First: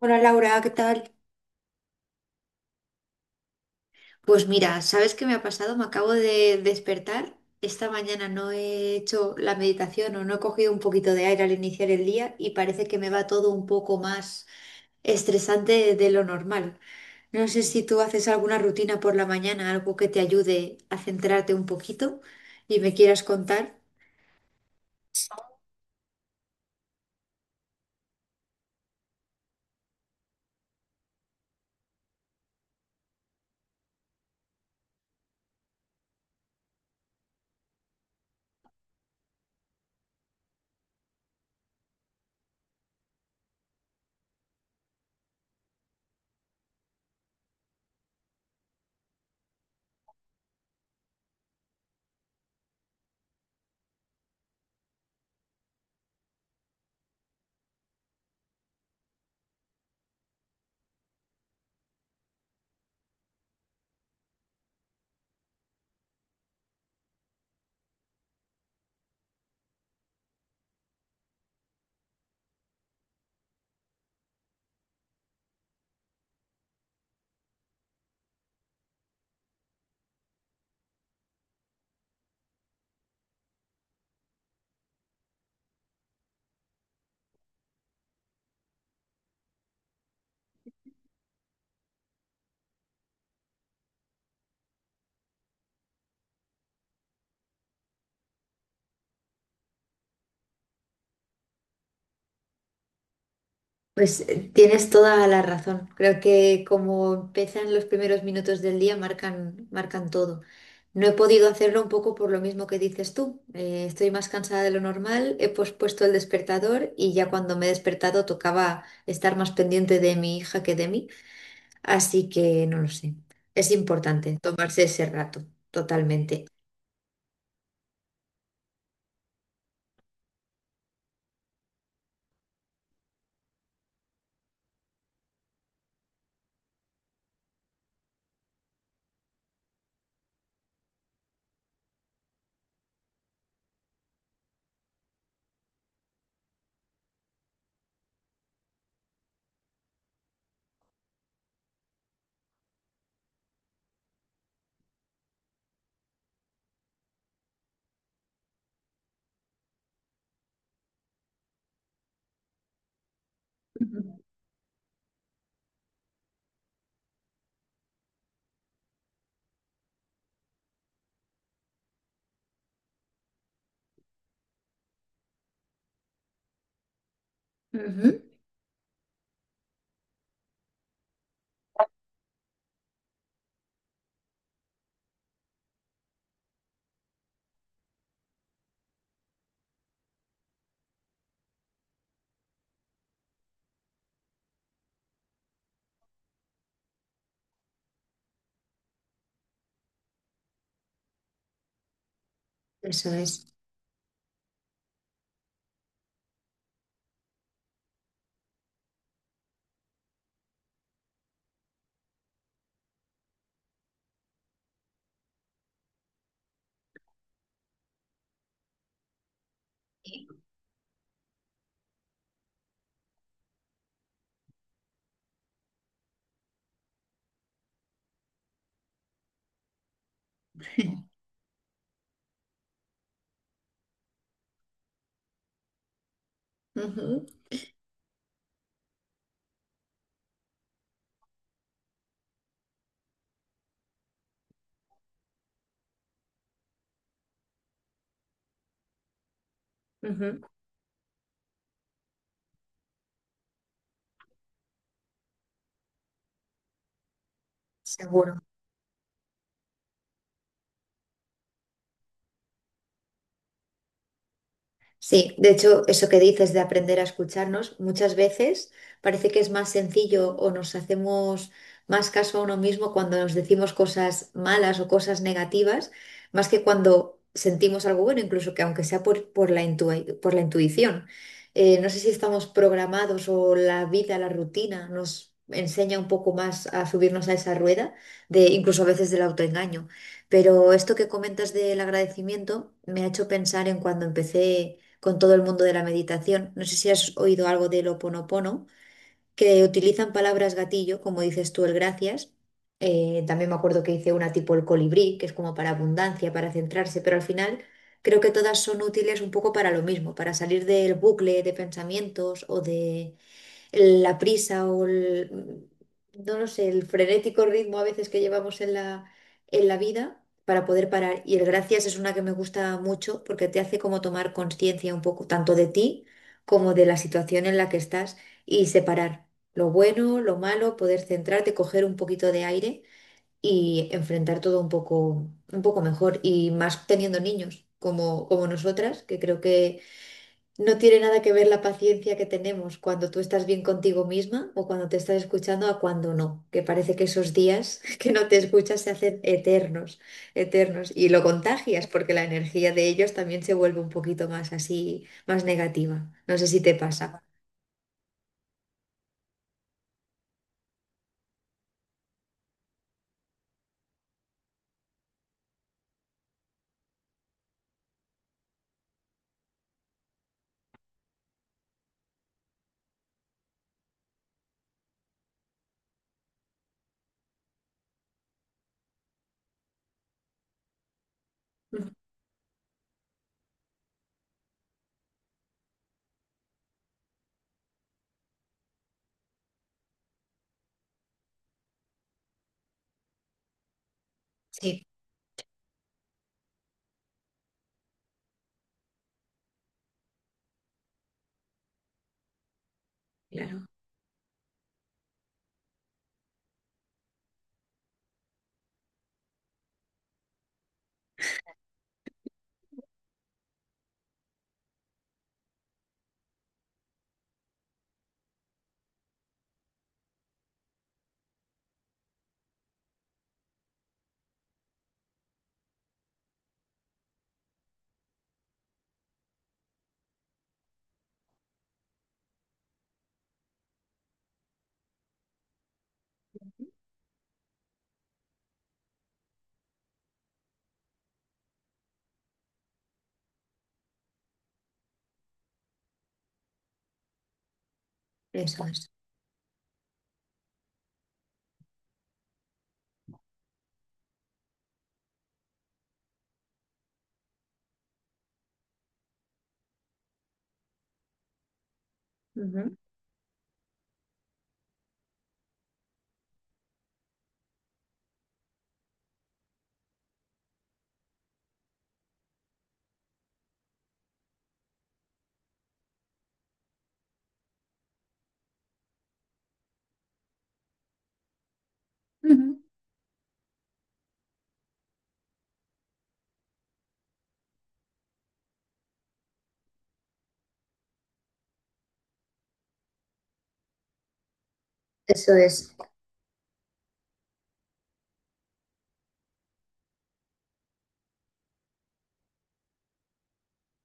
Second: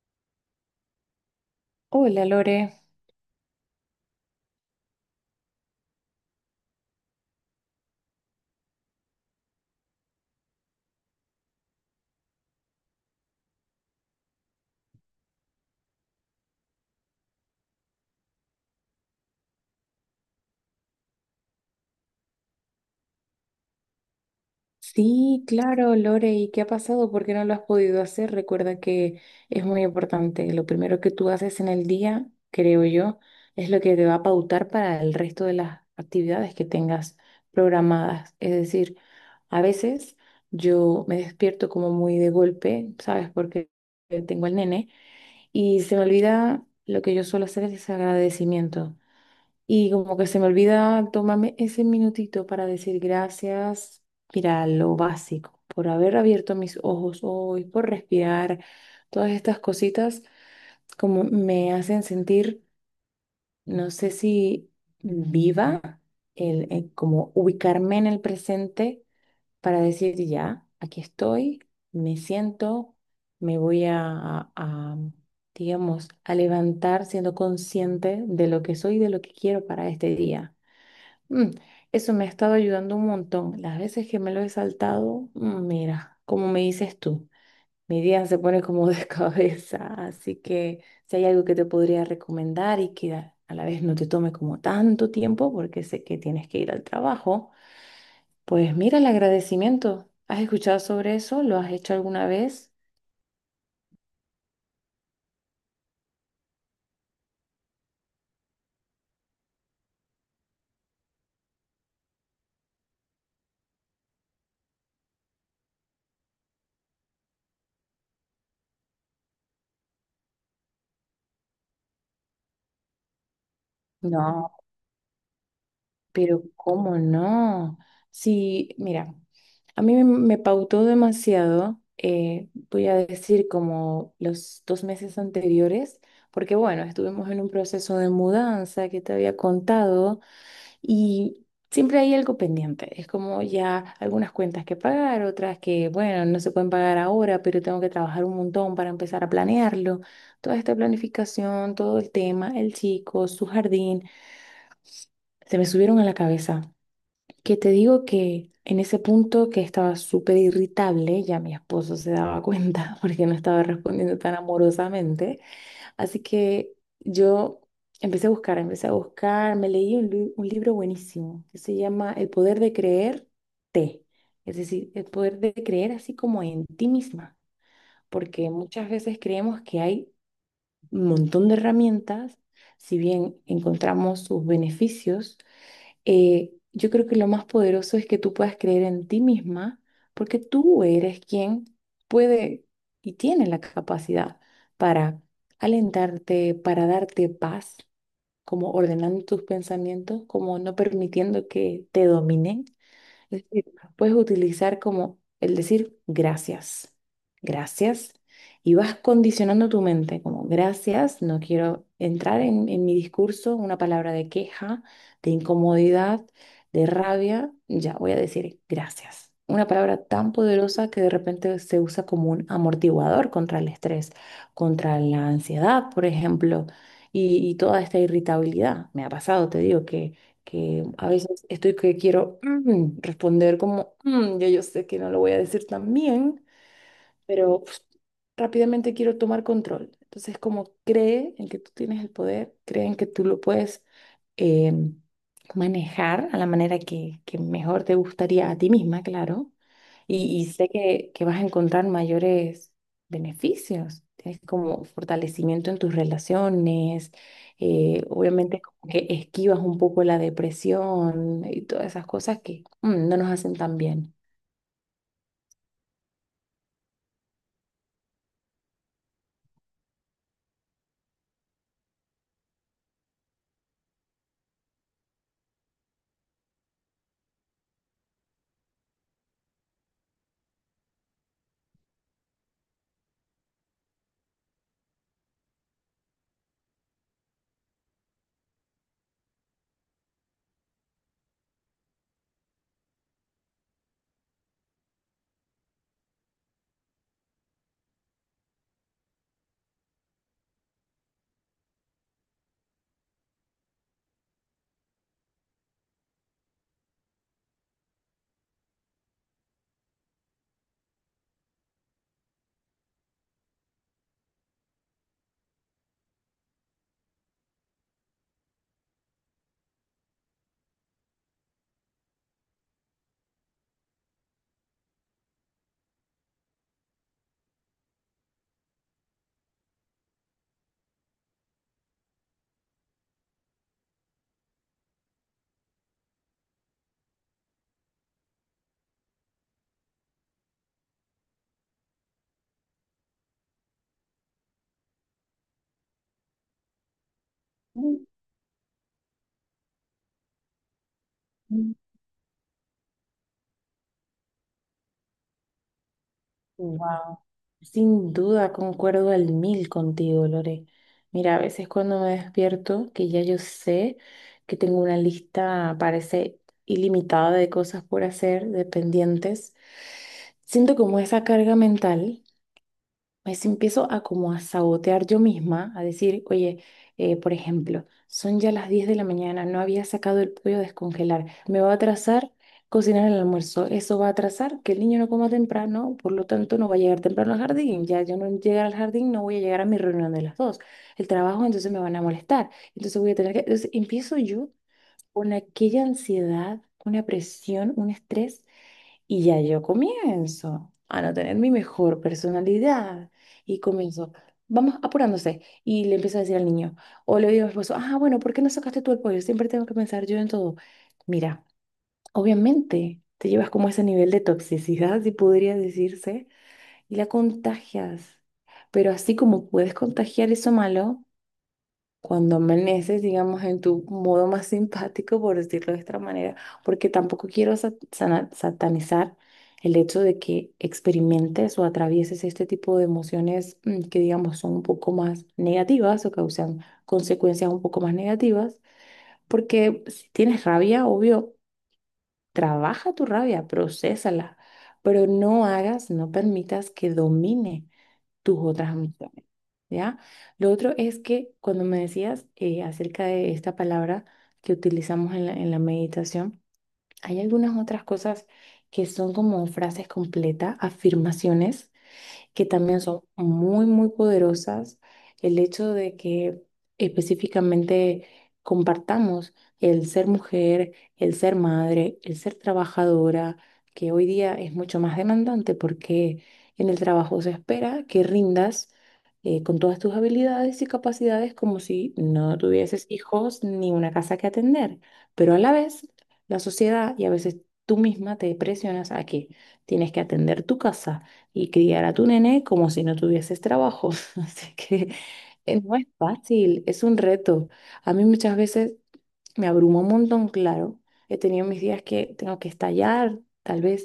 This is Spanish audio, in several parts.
Hola Laura, ¿qué tal? Hola Lore. Pues mira, ¿sabes qué me ha pasado? Me acabo de despertar. Esta mañana no he hecho la meditación o no he cogido un poquito de aire al iniciar el día y parece que me va todo un poco más estresante de lo normal. No sé si tú haces alguna rutina por la mañana, algo que te ayude a centrarte un poquito y me quieras contar. Sí, claro, Lore, ¿y qué ha pasado? ¿Por qué no lo has podido hacer? Recuerda que es muy importante. Lo primero que tú haces en el día, creo yo, es lo que te va a pautar para el resto de las actividades que tengas programadas. Es decir, a veces yo me despierto como muy de golpe, ¿sabes? Porque tengo el nene y se me olvida lo que yo suelo hacer es agradecimiento. Y como que se me olvida tomarme ese minutito para decir gracias, mira, lo básico, por haber abierto mis ojos hoy, por respirar, todas estas cositas como me hacen sentir, no sé si viva, el como ubicarme en el presente para decir ya, aquí estoy, me siento, me voy a, digamos, a levantar siendo consciente de lo que soy y de lo que quiero para este día. Mm, Eso me ha estado ayudando un montón. Las veces que me lo he saltado, mira, como me dices tú, mi día se pone como de cabeza. Así que si hay algo que te podría recomendar y que a la vez no te tome como tanto tiempo, porque sé que tienes que ir al trabajo, pues mira el agradecimiento. ¿Has escuchado sobre eso? ¿Lo has hecho alguna vez? Pues tienes toda la razón. Creo que como empiezan los primeros minutos del día, marcan todo. No he podido hacerlo un poco por lo mismo que dices tú. Estoy más cansada de lo normal, he pospuesto el despertador y ya cuando me he despertado tocaba estar más pendiente de mi hija que de mí. Así que no lo sé. Es importante No, tomarse ese rato, pero totalmente. ¿cómo no? Sí, mira. A mí me pautó demasiado, voy a decir como los 2 meses anteriores, porque bueno, estuvimos en un proceso de mudanza que te había contado y siempre hay algo pendiente. Es como ya algunas cuentas que pagar, otras que bueno, no se pueden pagar ahora, pero tengo que trabajar un montón para empezar a planearlo. Toda esta planificación, todo el tema, el chico, su jardín, se me subieron a la cabeza. Que te digo que en ese punto que estaba súper irritable, ya mi esposo se daba cuenta porque no estaba Ujú. respondiendo tan amorosamente. Así que yo empecé a buscar, me leí un libro buenísimo que se llama El poder de creerte. Es decir, el poder de creer así como en ti misma, Ujú. porque muchas veces creemos que hay un montón de herramientas, si bien encontramos sus beneficios, yo creo que lo más poderoso es que tú puedas creer en ti misma, porque tú eres quien puede y tiene la capacidad para alentarte, para darte paz, como ordenando tus pensamientos, como no permitiendo que te dominen. Eso Es es. decir, puedes utilizar como el decir gracias, gracias, y vas condicionando tu mente como gracias, no quiero entrar en mi discurso una palabra de queja, de incomodidad, de rabia, ya voy a decir gracias. Una palabra tan poderosa que de repente se usa como un amortiguador contra el estrés, contra la ansiedad, por ejemplo, y toda esta irritabilidad. Me ha pasado, te digo, que a veces estoy que quiero responder como, ya yo sé que no lo voy a decir tan bien, Ujú, pero pf, rápidamente quiero tomar control. Entonces, como cree en que tú tienes el poder, cree en que tú lo puedes em, manejar a la manera que mejor te gustaría a ti misma, claro. Y, ujú. y sé que vas a encontrar mayores beneficios. Tienes como fortalecimiento en tus relaciones, Seguro. obviamente como que esquivas un poco la depresión y todas esas cosas que no nos hacen tan bien. Sí, de hecho, eso que dices de aprender a escucharnos, muchas veces parece que es más sencillo o nos hacemos más caso a uno mismo cuando nos decimos cosas malas o cosas negativas, más que cuando sentimos algo bueno, incluso que aunque sea por la intuición. No sé si estamos programados o la vida, la rutina nos enseña un poco más a subirnos a esa rueda, de, incluso a veces del autoengaño. Pero esto que comentas del agradecimiento me ha hecho pensar en cuando empecé con todo el mundo de la meditación. No sé si has oído algo del Ho Oponopono, que utilizan palabras gatillo, como dices tú, el gracias. También me acuerdo que hice una tipo el colibrí, que es como para abundancia, para centrarse, pero al final creo que todas son útiles un poco para lo mismo, para salir del bucle de pensamientos o de la prisa o no lo sé, el frenético ritmo a veces que llevamos en la vida para poder parar. Y el gracias es una que me gusta mucho porque te hace como tomar conciencia un poco tanto de ti como de la situación en la que estás y separar lo bueno, lo malo, poder centrarte, coger un poquito de aire y enfrentar todo un poco mejor y más teniendo niños como nosotras, que creo que no tiene nada que ver la paciencia que tenemos cuando tú estás bien contigo misma o cuando te estás escuchando a cuando no, que parece que esos días que no te escuchas se hacen eternos, eternos, y lo Mm. contagias porque la energía de ellos también se vuelve un poquito más así, más negativa. No sé si te Wow. pasa. Sin duda concuerdo al mil contigo, Lore. Mira, a veces cuando me despierto, que ya yo sé que tengo una lista, parece ilimitada de cosas por hacer, de pendientes, siento como esa carga mental, pues empiezo a como a sabotear yo misma, a decir, oye, por ejemplo, son ya las 10 de la mañana, no había sacado el pollo a descongelar, me va a Ujú. atrasar cocinar el almuerzo, eso va a atrasar que el niño no coma temprano, por lo tanto no va a llegar temprano al jardín, ya yo no llegar al jardín, no voy a llegar a mi reunión de las 2, el trabajo entonces me van a molestar, entonces voy a tener que, entonces empiezo yo Sí, con aquella ansiedad, una presión, un estrés y ya yo comienzo a no tener mi mejor personalidad. Y claro, comienzo, vamos apurándose. Y le empiezo a decir al niño, o le digo a mi esposo, ah, bueno, ¿por qué no sacaste tú el pollo? Siempre tengo que pensar yo en todo. Mira, obviamente te llevas como ese nivel de toxicidad, si podría decirse, y la contagias. Pero así como puedes contagiar eso malo, cuando amaneces, digamos, en tu modo más simpático, por decirlo de esta manera, porque tampoco quiero satanizar el hecho de que experimentes o atravieses este tipo de emociones, que, digamos, son un poco más negativas o causan consecuencias un poco más negativas, porque si tienes rabia, obvio, trabaja tu rabia, procésala, pero no hagas, no permitas que domine tus eso otras es. amistades, ¿ya? Lo otro es que cuando me decías, acerca de esta palabra que utilizamos en la meditación, hay algunas otras cosas que son como frases completas, afirmaciones que Ujú, también son muy, muy poderosas. El hecho de que específicamente compartamos el ser mujer, el ser madre, el ser trabajadora, que hoy día es mucho más demandante porque en el trabajo se espera que rindas, con todas tus habilidades y capacidades como si no ujú, tuvieses hijos ni una casa que atender. Pero a la vez, la sociedad y a veces tú misma te presionas a que tienes que atender tu casa y criar a tu nene como si no tuvieses trabajo. Así que, eso es. no es fácil, es un reto. A mí muchas veces me abrumó un montón, claro. He tenido mis días que tengo que estallar, tal vez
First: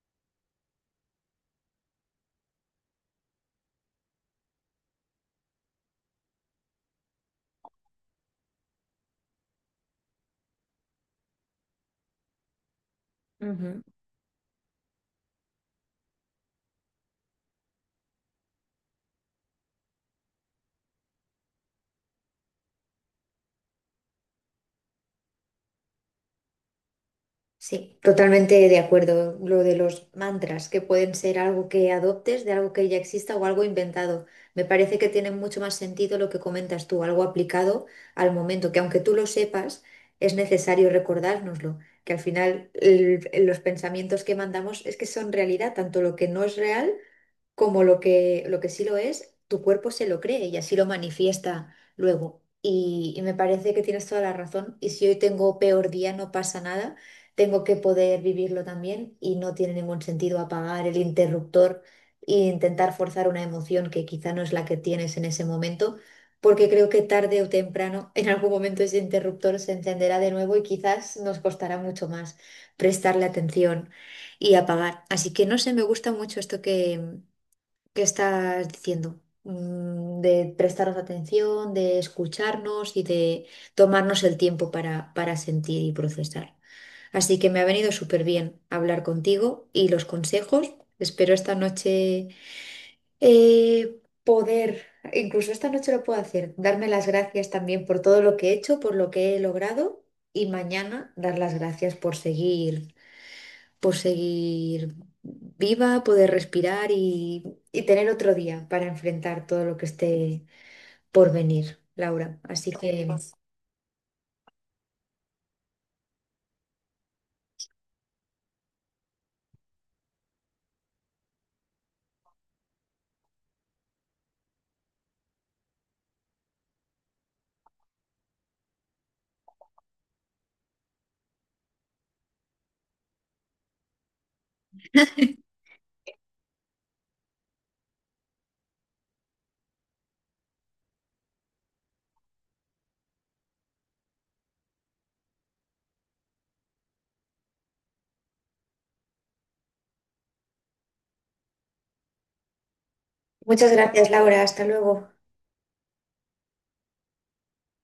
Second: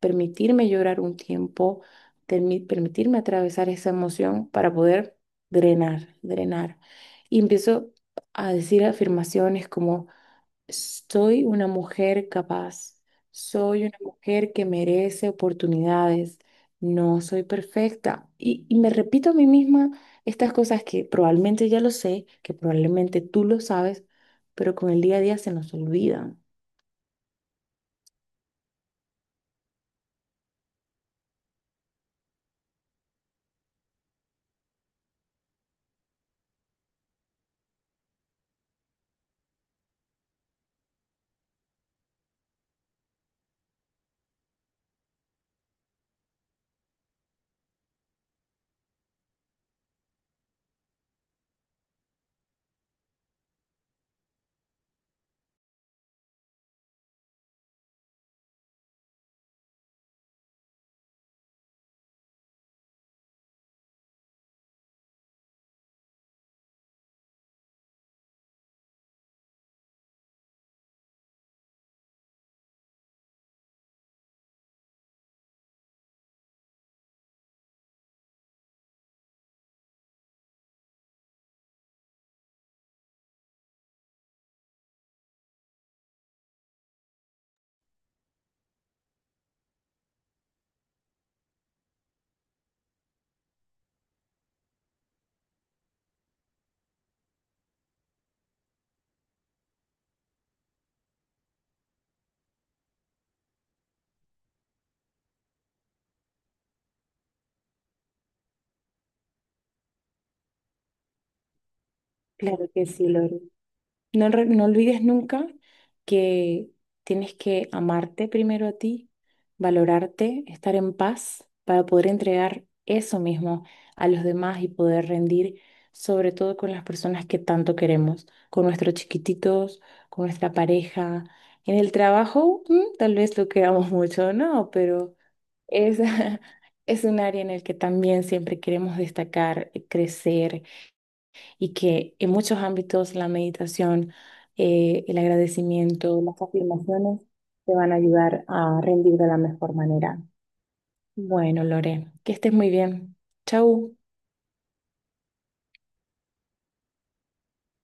permitirme llorar un tiempo, permitirme atravesar esa emoción para poder drenar, drenar. Y empiezo a decir afirmaciones como... Soy una mujer capaz, Ujú. soy una mujer que merece oportunidades, no soy perfecta. Y me repito a mí misma estas cosas que probablemente ya lo sé, que probablemente tú lo sabes, pero con el día a día se nos olvidan. Sí, totalmente de acuerdo. Lo de los mantras, que pueden ser algo que adoptes de algo que ya exista o algo inventado. Me parece que tiene mucho más sentido lo que comentas tú, algo aplicado al momento, que aunque tú lo sepas, es necesario recordárnoslo, que al final el- los pensamientos que mandamos es que son realidad, tanto lo que no es real como lo que sí lo es, tu cuerpo se lo cree y así lo manifiesta luego. Y me parece que tienes toda la razón. Y si hoy tengo peor día, no pasa nada. Tengo que poder vivirlo también y no tiene ningún sentido apagar el interruptor e intentar forzar una emoción que quizá no es la que tienes en ese momento, porque creo que tarde o temprano, en algún momento ese interruptor se encenderá de nuevo y quizás nos costará mucho más prestarle atención y apagar. Así que no sé, me gusta mucho esto que estás diciendo, de prestaros atención, de escucharnos y de tomarnos el tiempo para sentir y procesar. Así que me ha venido súper bien hablar contigo y los consejos. Espero esta noche poder, incluso esta noche lo puedo hacer, darme las gracias también por todo lo que he hecho, por lo que he logrado y mañana dar las gracias por seguir viva, poder respirar y tener otro día para enfrentar todo lo que esté por venir, Laura. Claro Así que que sí, Lore. No, no olvides nunca que tienes que amarte primero a ti, valorarte, estar en paz para poder entregar eso mismo a los demás y poder rendir, sobre todo con las personas que tanto queremos, con nuestros chiquititos, con nuestra pareja. En el trabajo, tal vez lo queramos mucho, no, pero es, es un área en el que también siempre queremos destacar, crecer y que en muchos ámbitos la meditación, el agradecimiento, las afirmaciones te van a ayudar a rendir de la mejor manera. Bueno, Lore, que estés muy bien. muchas Chau. gracias, Laura. Hasta luego.